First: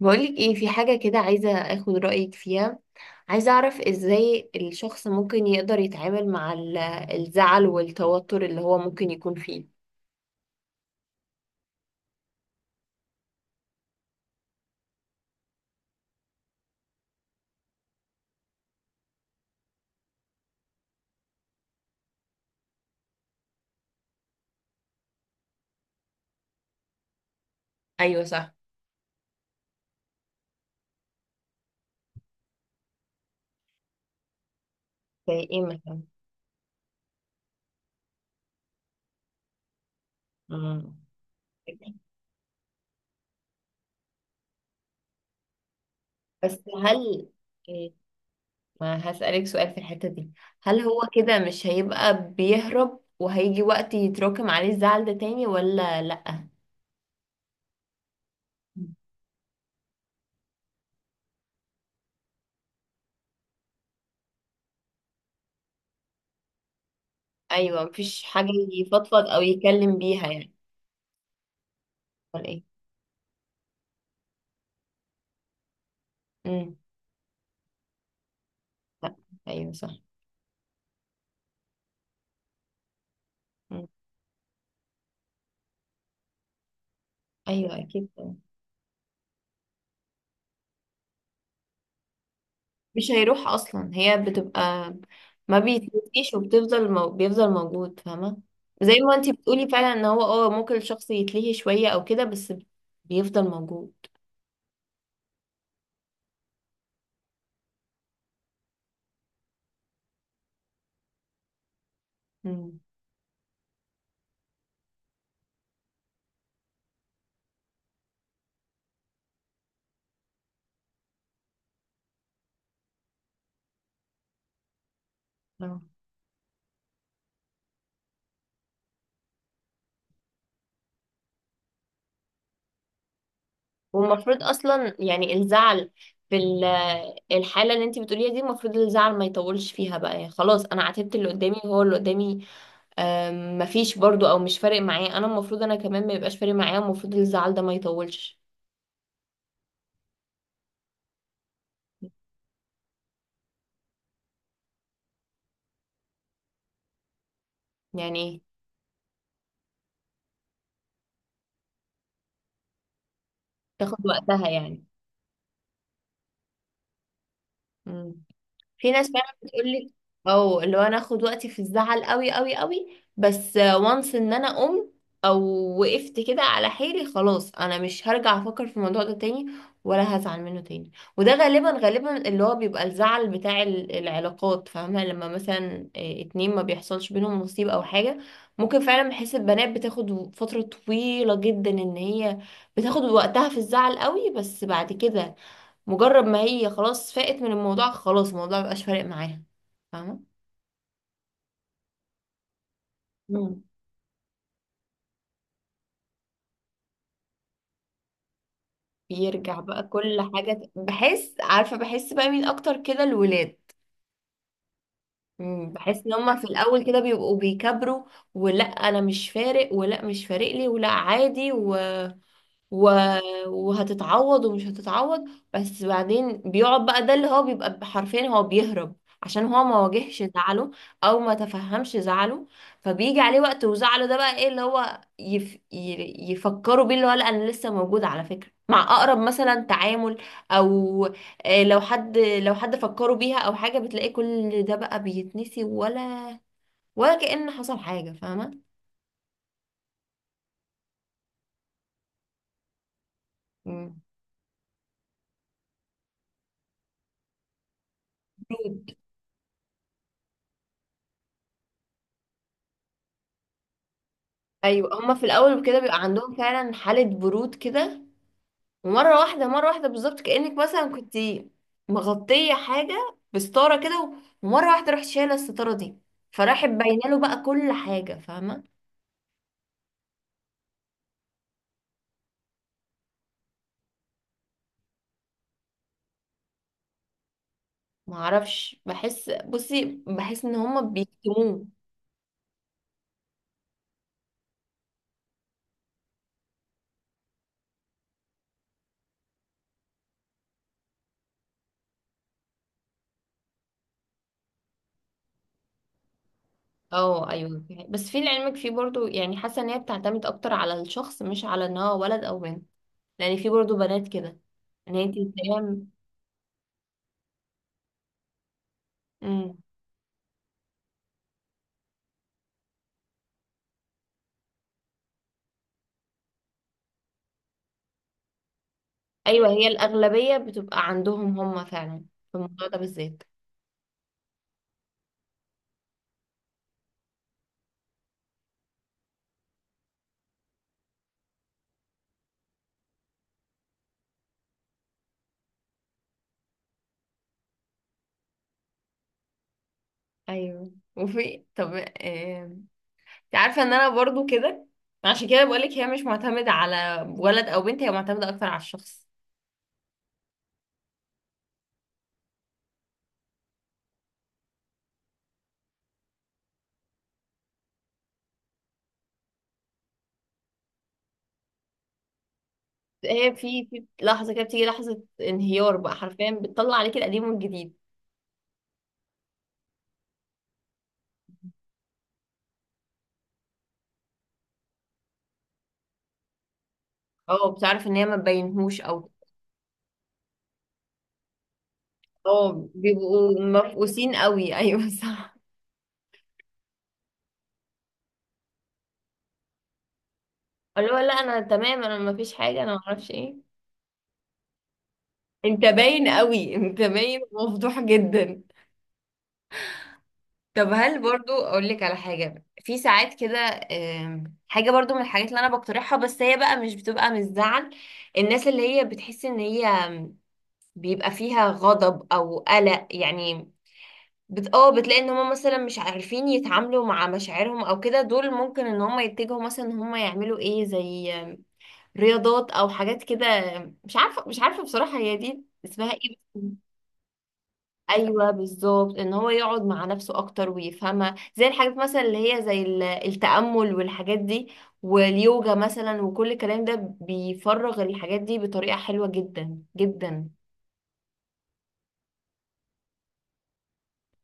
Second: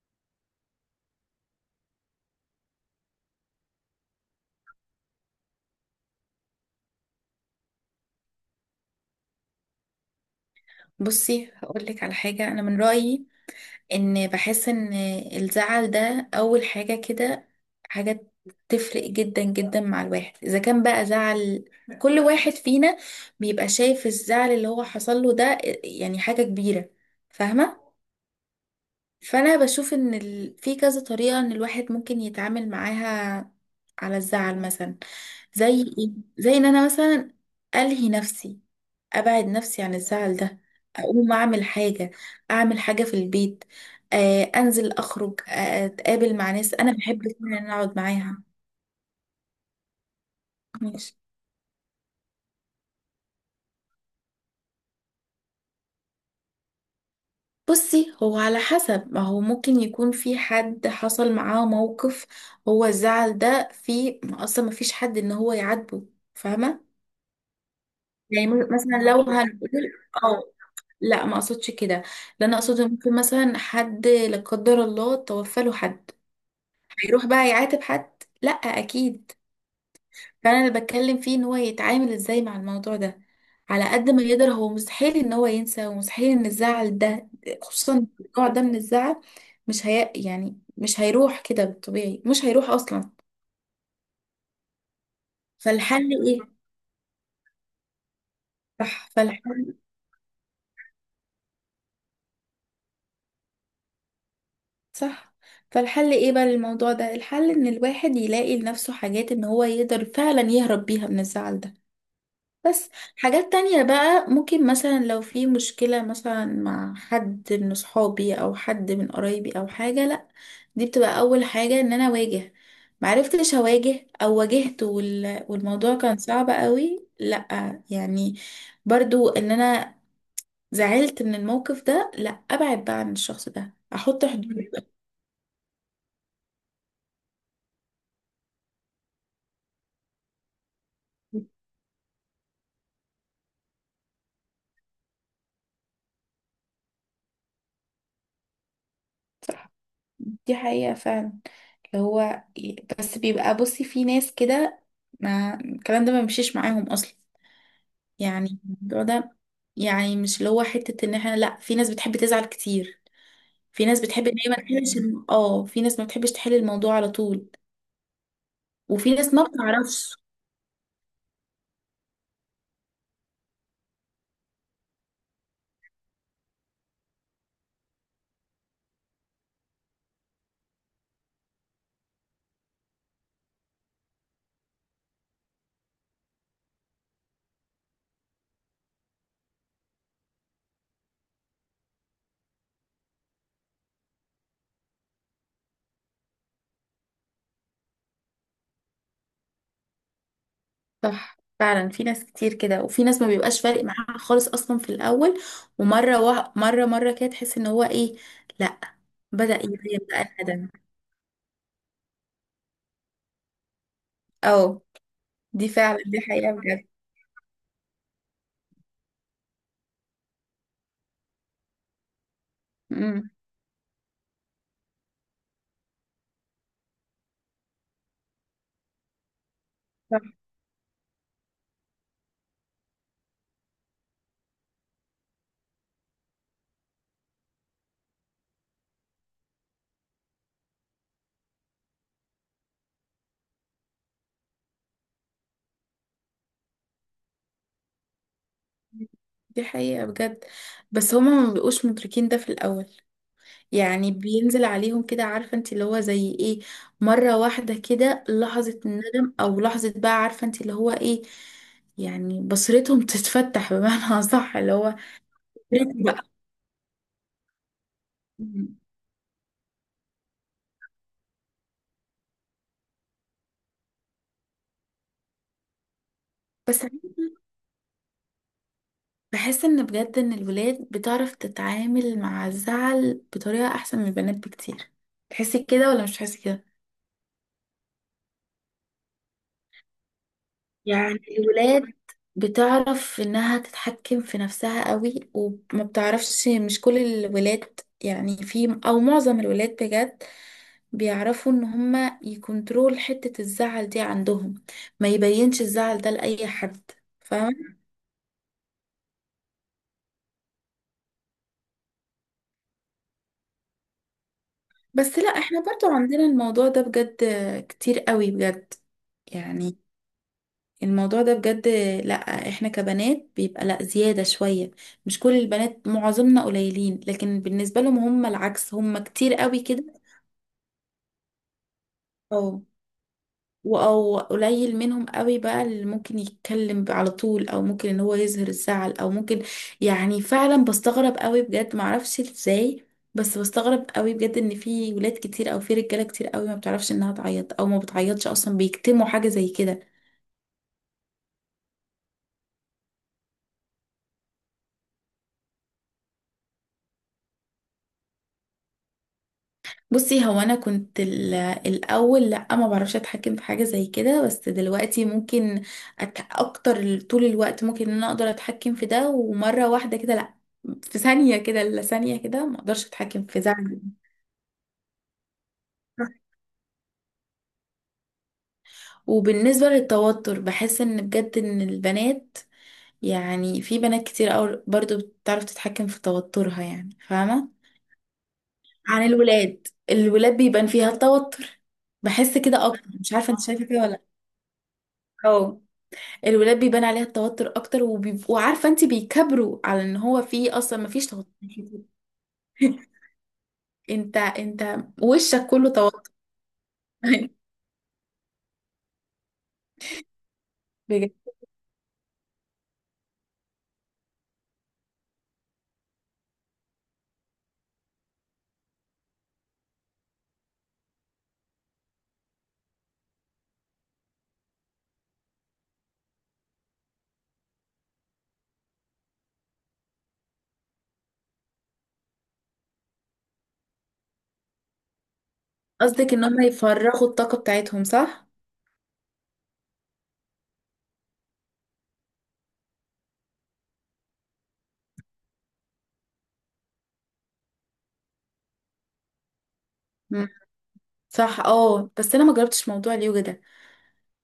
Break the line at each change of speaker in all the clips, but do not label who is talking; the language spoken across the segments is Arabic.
بقولك ايه في حاجة كده عايزة اخد رأيك فيها. عايزة اعرف ازاي الشخص ممكن يقدر يتعامل مع الزعل والتوتر اللي هو ممكن يكون فيه.
بصي هقول لك على حاجة. أنا من رأيي إن بحس إن الزعل ده أول حاجة كده، حاجة تفرق جدا جدا مع الواحد. إذا كان بقى زعل، كل واحد فينا بيبقى شايف الزعل اللي هو حصل له ده يعني حاجة كبيرة. فاهمة؟
ايوه، صح.
فأنا بشوف إن في كذا طريقة إن الواحد ممكن يتعامل معاها على الزعل مثلا.
زي ايه
زي
مثلا؟
إيه؟ زي إن أنا مثلا ألهي نفسي، ابعد نفسي عن الزعل ده،
مم.
اقوم اعمل حاجه، اعمل حاجه في البيت، آه انزل اخرج، آه اتقابل مع
بس
ناس انا بحب
هل
فعلا ان أنا
إيه،
اقعد معاها.
ما هسألك سؤال في الحتة دي. هل هو
ماشي،
كده مش هيبقى بيهرب وهيجي وقت يتراكم عليه الزعل ده تاني ولا لأ؟
بصي هو على
مم.
حسب. ما هو ممكن يكون في حد حصل معاه موقف، هو الزعل ده في اصلا ما فيش حد ان هو يعاتبه، فاهمه؟
ايوه، مفيش
يعني
حاجة.
مثلا لو
يفضفض او
هنقول،
يتكلم بيها
اه
يعني.
لا ما اقصدش كده.
ولا
لا انا
ايه؟
اقصد ممكن مثلا حد لا قدر الله توفى له حد،
مم.
هيروح بقى يعاتب حد؟ لا
لأ.
اكيد.
ايوه، صح.
فانا اللي بتكلم فيه ان هو يتعامل ازاي مع الموضوع ده.
مم.
على قد ما يقدر، هو مستحيل ان هو ينسى، ومستحيل ان الزعل ده،
ايوه،
خصوصا
اكيد.
النوع ده من الزعل، مش هي يعني مش هيروح كده بالطبيعي، مش هيروح
مش
اصلا.
هيروح اصلا، هي بتبقى ما
فالحل
بيتنسيش
ايه؟
وبتفضل بيفضل موجود، فاهمه. زي
صح،
ما انتي بتقولي
فالحل،
فعلا ان هو ممكن الشخص يتلهي شويه او كده، بس بيفضل موجود.
صح. فالحل ايه بقى للموضوع ده؟ الحل ان الواحد يلاقي لنفسه حاجات ان هو يقدر فعلا يهرب بيها من الزعل ده.
مم.
بس حاجات تانية بقى، ممكن مثلا لو في مشكلة مثلا مع حد من صحابي أو حد من قرايبي أو حاجة، لأ دي بتبقى أول حاجة إن أنا أواجه. معرفتش أواجه أو واجهت
آه.
والموضوع كان صعب قوي، لأ يعني برضو إن أنا زعلت من الموقف ده، لأ أبعد بقى عن الشخص ده، أحط
والمفروض
حدود.
اصلا يعني الزعل في الحاله اللي انتي بتقوليها دي، المفروض الزعل ما يطولش فيها بقى، يعني خلاص انا عاتبت اللي قدامي هو اللي قدامي. مفيش برضو او مش فارق معاه، انا المفروض انا كمان ما يبقاش فارق معايا، المفروض الزعل ده ما يطولش
صح، دي حقيقة فعلا، اللي هو، بس بيبقى، بصي في ناس كده ما الكلام ده ما بيمشيش معاهم أصلا.
يعني.
يعني الموضوع ده، يعني مش اللي هو حتة ان احنا، لا، في ناس بتحب تزعل كتير، في ناس
تاخد
بتحب ان
وقتها
هي ما
يعني.
تحلش في ناس ما بتحبش تحل الموضوع على طول،
مم. في ناس
وفي
فعلا
ناس ما
بتقول لك،
بتعرفش.
او اللي هو انا اخد وقتي في الزعل قوي قوي قوي، بس وانس ان انا قمت او وقفت كده على حيلي، خلاص انا مش هرجع افكر في الموضوع ده تاني ولا هزعل منه تاني. وده غالبا غالبا اللي هو بيبقى الزعل بتاع العلاقات، فاهمة؟ لما مثلا اتنين ما بيحصلش بينهم نصيب او حاجة. ممكن فعلا بحس البنات بتاخد فترة طويلة جدا ان هي بتاخد وقتها في الزعل قوي، بس بعد كده مجرد ما هي خلاص فاقت من الموضوع، خلاص الموضوع مبقاش فارق معاها، فاهمة.
صح، فعلا في ناس كتير كده، وفي ناس ما بيبقاش
مم.
فارق معاها خالص اصلا في الاول، ومرة مرة كده تحس ان هو ايه، لا، بدأ
بيرجع بقى
يبان بقى
كل حاجة
الندم.
بحس، عارفة، بحس بقى مين أكتر كده، الولاد.
اه، دي فعلا
بحس إن
دي
هما في
حقيقة
الأول
بجد.
كده بيبقوا بيكبروا، ولا أنا مش فارق، ولا مش فارق لي، ولا عادي و...
امم
وهتتعوض ومش هتتعوض. بس بعدين بيقعد بقى ده اللي هو بيبقى حرفيا هو بيهرب، عشان هو ما واجهش
صح،
زعله او ما تفهمش زعله. فبيجي عليه وقت وزعله ده بقى ايه، اللي هو يفكروا بيه، اللي هو لا انا لسه موجود على فكرة، مع اقرب مثلا تعامل، او لو حد فكروا بيها او حاجة، بتلاقيه كل ده بقى بيتنسي ولا كأن حصل حاجة، فاهمة.
دي حقيقة بجد. بس هما ما بيبقوش مدركين ده في الاول. يعني بينزل عليهم كده، عارفة انت، اللي هو زي ايه، مرة واحدة كده، لحظة
مم.
الندم او لحظة، بقى عارفة انت اللي هو ايه. يعني بصيرتهم تتفتح، بمعنى صح اللي
ايوه،
هو
هما في الاول كده
بقيت
بيبقى
بقى.
عندهم فعلا حاله برود كده. ومره واحده مره واحده بالظبط، كانك مثلا كنت مغطيه حاجه بستاره كده، ومره واحده رحت شايله الستاره دي، فراحت
بس
باينه له بقى كل حاجه، فاهمه.
بحس ان بجد ان الولاد بتعرف تتعامل مع الزعل بطريقة احسن من البنات بكتير. تحسي كده ولا مش تحسي كده؟
ما اعرفش، بحس، بصي بحس ان هما
يعني
بيكتموه.
الولاد بتعرف انها تتحكم في نفسها قوي، وما بتعرفش، مش كل الولاد يعني، في او معظم الولاد بجد بيعرفوا ان هما يكنترول حتة الزعل دي عندهم، ما يبينش الزعل ده لأي حد.
اه ايوه،
فاهمة؟
بس في لعلمك في برضو، يعني حاسه ان هي بتعتمد اكتر على الشخص، مش على ان هو ولد او بنت. لان في برضو بنات كده ان هي
بس لا، احنا برضو
تتهام.
عندنا الموضوع ده بجد، كتير قوي بجد، يعني الموضوع ده بجد، لا، احنا كبنات بيبقى لا زيادة شوية، مش كل البنات، معظمنا قليلين، لكن بالنسبة لهم هم العكس، هم كتير
ايوه،
قوي
هي
كده.
الاغلبيه بتبقى عندهم هم فعلا في
او
الموضوع ده بالذات.
او قليل منهم قوي بقى اللي ممكن يتكلم على طول، او ممكن ان هو يظهر الزعل او ممكن، يعني فعلا بستغرب قوي بجد، معرفش ازاي. بس بستغرب قوي بجد ان في ولاد كتير، او في رجاله كتير قوي، ما بتعرفش انها تعيط او ما بتعيطش اصلا، بيكتموا حاجه زي كده.
ايوه، وفي طب انت عارفه ان انا برضو كده. عشان كده بقولك هي مش معتمده على ولد او بنت، هي معتمده اكتر على الشخص.
بصي هو انا كنت الاول لا ما بعرفش اتحكم في حاجه زي كده، بس دلوقتي ممكن اكتر، طول الوقت ممكن ان انا اقدر اتحكم في ده، ومره واحده كده لا، في ثانيه كده، لا، ثانيه كده ما اقدرش اتحكم
هي
في
في
زعلي.
في لحظه كده بتيجي لحظه انهيار بقى، حرفيا بتطلع عليك القديم والجديد.
وبالنسبه للتوتر، بحس ان بجد ان البنات، يعني في بنات كتير أوي برضو بتعرف تتحكم في توترها، يعني فاهمه،
اه، بتعرف ان هي ما تبينهوش
عن
او.
الولاد. الولاد بيبان فيها التوتر، بحس كده
اه،
اكتر. مش عارفه
بيبقوا
انت شايفه كده ولا لا.
مفقوسين قوي ايوه، صح.
آه. الولاد بيبان عليها التوتر اكتر، وبيبقوا، عارفه انت، بيكبروا على ان هو فيه اصلا ما
اللي هو
فيش
لا
توتر.
انا تمام، انا ما فيش حاجه، انا ما اعرفش ايه.
انت، انت وشك
انت
كله
باين
توتر.
قوي، انت باين ومفضوح جدا. طب هل
بجد.
برضو اقول لك على حاجه؟ في ساعات كده حاجه برضو من الحاجات اللي انا بقترحها، بس هي بقى مش بتبقى من الزعل. الناس اللي هي بتحس ان هي بيبقى فيها غضب او قلق يعني، بت... اه بتلاقي ان هم مثلا مش عارفين يتعاملوا مع مشاعرهم او كده، دول ممكن ان هم يتجهوا مثلا ان هم يعملوا ايه، زي رياضات او حاجات كده. مش عارفه بصراحه هي دي اسمها
قصدك
ايه.
ان هم يفرغوا الطاقه بتاعتهم؟ صح.
ايوه، بالظبط، ان هو يقعد مع نفسه اكتر ويفهمها، زي الحاجات مثلا اللي هي زي التأمل والحاجات دي، واليوجا مثلا، وكل الكلام ده بيفرغ الحاجات دي بطريقة حلوة جدا جدا.
مم. صح، اه، بس انا ما جربتش موضوع اليوجا ده.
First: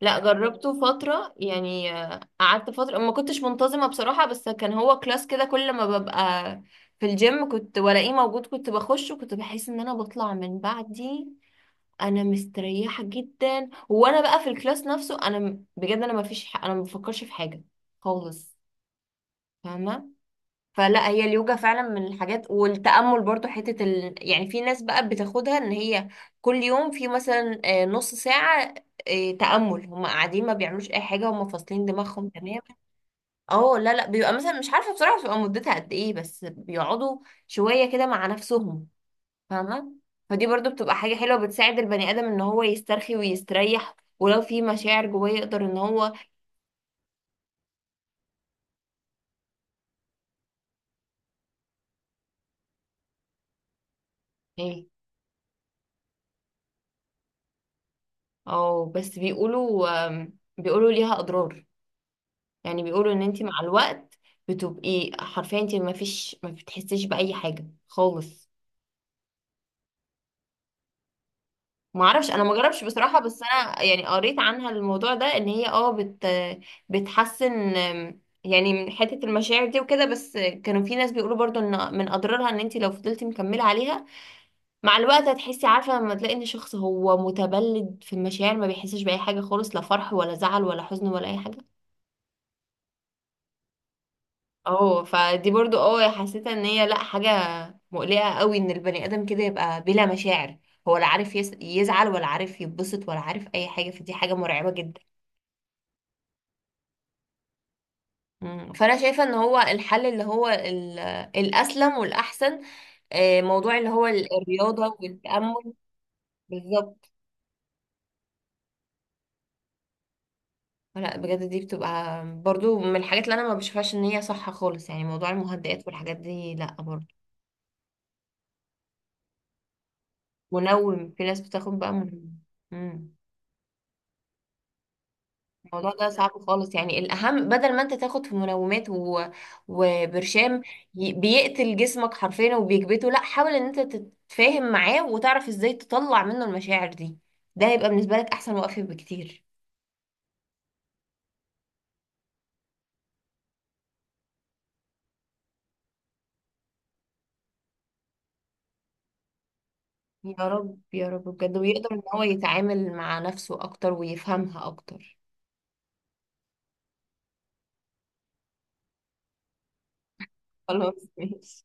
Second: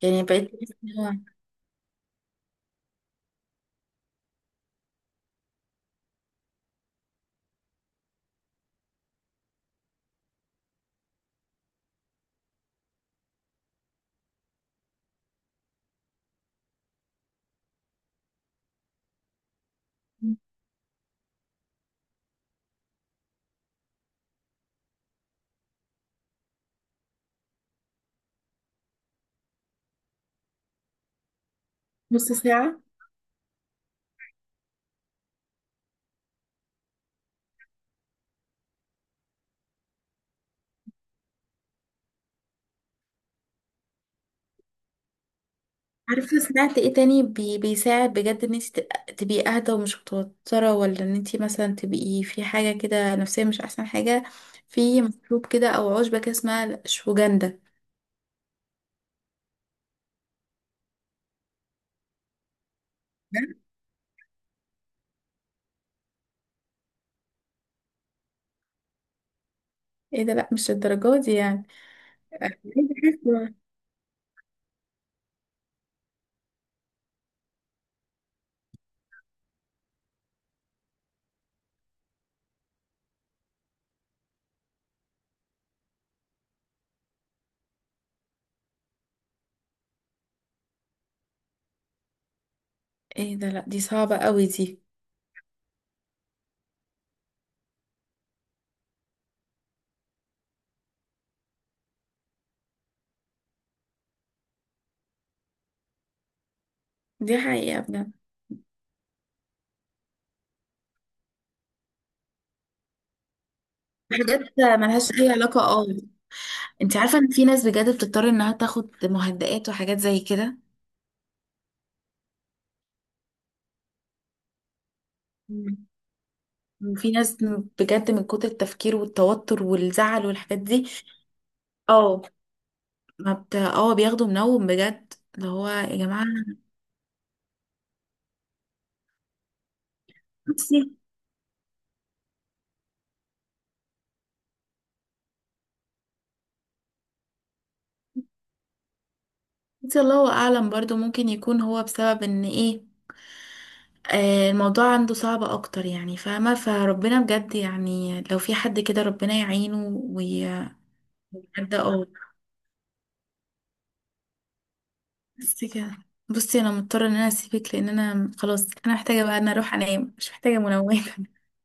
لا،
يعني بقيت بحس
جربته
إن هو
فترة يعني، قعدت فترة ما كنتش منتظمة بصراحة، بس كان هو كلاس كده كل ما ببقى في الجيم كنت ولاقيه موجود كنت بخش، وكنت بحس ان انا بطلع من بعدي انا مستريحه جدا. وانا بقى في الكلاس نفسه انا بجد انا ما فيش ح... انا ما بفكرش في حاجه خالص، فاهمه. فلا، هي اليوجا فعلا من الحاجات، والتامل برضو، حته يعني في ناس بقى بتاخدها ان هي كل يوم في مثلا نص ساعه تامل، هم قاعدين ما بيعملوش اي حاجه، هم فاصلين دماغهم
نص
تماما.
ساعه.
اه، لا لا، بيبقى مثلا مش عارفه بصراحه بتبقى مدتها قد ايه، بس بيقعدوا شويه كده مع نفسهم، فاهمة. فدي برضو بتبقى حاجة حلوة، بتساعد البني آدم ان هو يسترخي ويستريح، ولو في مشاعر جواه يقدر ان هو
عارفه سمعت ايه تاني بي بيساعد بجد ان انت تبقي اهدى ومش متوتره، ولا ان انت مثلا تبقي في حاجه كده نفسيه مش احسن حاجه؟
ايه.
في مشروب كده او عشبه كده اسمها شوجندا.
اه، بس بيقولوا ليها أضرار. يعني بيقولوا ان انت مع الوقت بتبقي حرفيا انت ما بتحسيش بأي حاجة خالص.
ايه ده؟ لا مش الدرجات دي يعني،
ما اعرفش، انا ما
عايزة
جربش بصراحة، بس
أحس-
انا يعني قريت عنها الموضوع ده، ان هي اه بت بتحسن يعني من حتة المشاعر دي وكده، بس كانوا في ناس بيقولوا برضو ان من اضرارها ان انت لو فضلتي مكملة عليها مع الوقت هتحسي، عارفة لما تلاقي ان شخص هو متبلد في المشاعر، ما بيحسش بأي حاجة خالص، لا فرح ولا زعل ولا حزن ولا أي حاجة.
ايه ده؟ لا دي صعبة قوي دي.
اه، فدي برضو حسيت ان هي لا، حاجة مقلقة قوي ان البني آدم كده يبقى بلا مشاعر، هو لا عارف يزعل، ولا عارف يتبسط، ولا عارف أي حاجة، فدي حاجة مرعبة جدا.
دي حقيقة بجد.
مم. فأنا شايفة ان هو الحل اللي هو الأسلم والأحسن، موضوع اللي هو
حاجات
الرياضة
ملهاش اي علاقة،
والتأمل.
اه. انت
بالظبط.
عارفة ان في ناس بجد بتضطر انها تاخد مهدئات وحاجات زي كده؟
لا بجد، دي بتبقى برضو من الحاجات اللي انا ما بشوفهاش ان هي صح خالص، يعني موضوع
مم.
المهدئات والحاجات دي لا برضو.
وفي ناس بجد، من كتر التفكير والتوتر والزعل والحاجات دي،
في ناس بتاخد بقى
اه،
منوم. مم.
ما بت... اه بياخدوا منوم بجد، اللي هو
الموضوع
يا
ده
جماعة.
صعب خالص، يعني الاهم بدل ما انت تاخد في منومات وبرشام
نفسي،
بيقتل جسمك حرفيا وبيكبته، لا، حاول ان انت تتفاهم معاه وتعرف ازاي تطلع منه المشاعر دي، ده هيبقى بالنسبة لك احسن وقفة بكتير.
نفسي الله اعلم. برضو ممكن يكون هو بسبب ان ايه، آه، الموضوع عنده صعب اكتر، يعني فاهمة؟ فربنا بجد، يعني لو في حد كده ربنا يعينه
يا
ويعدى.
رب يا رب بجد، ويقدر ان
اه،
هو يتعامل مع نفسه اكتر ويفهمها اكتر.
بس كده. بصي انا مضطرة ان انا اسيبك، لان انا خلاص انا محتاجة بقى ان اروح انام، مش محتاجة
خلاص،
منومة.
ماشي.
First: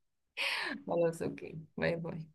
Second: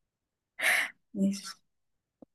خلاص،
ماشي.
اوكي، باي باي.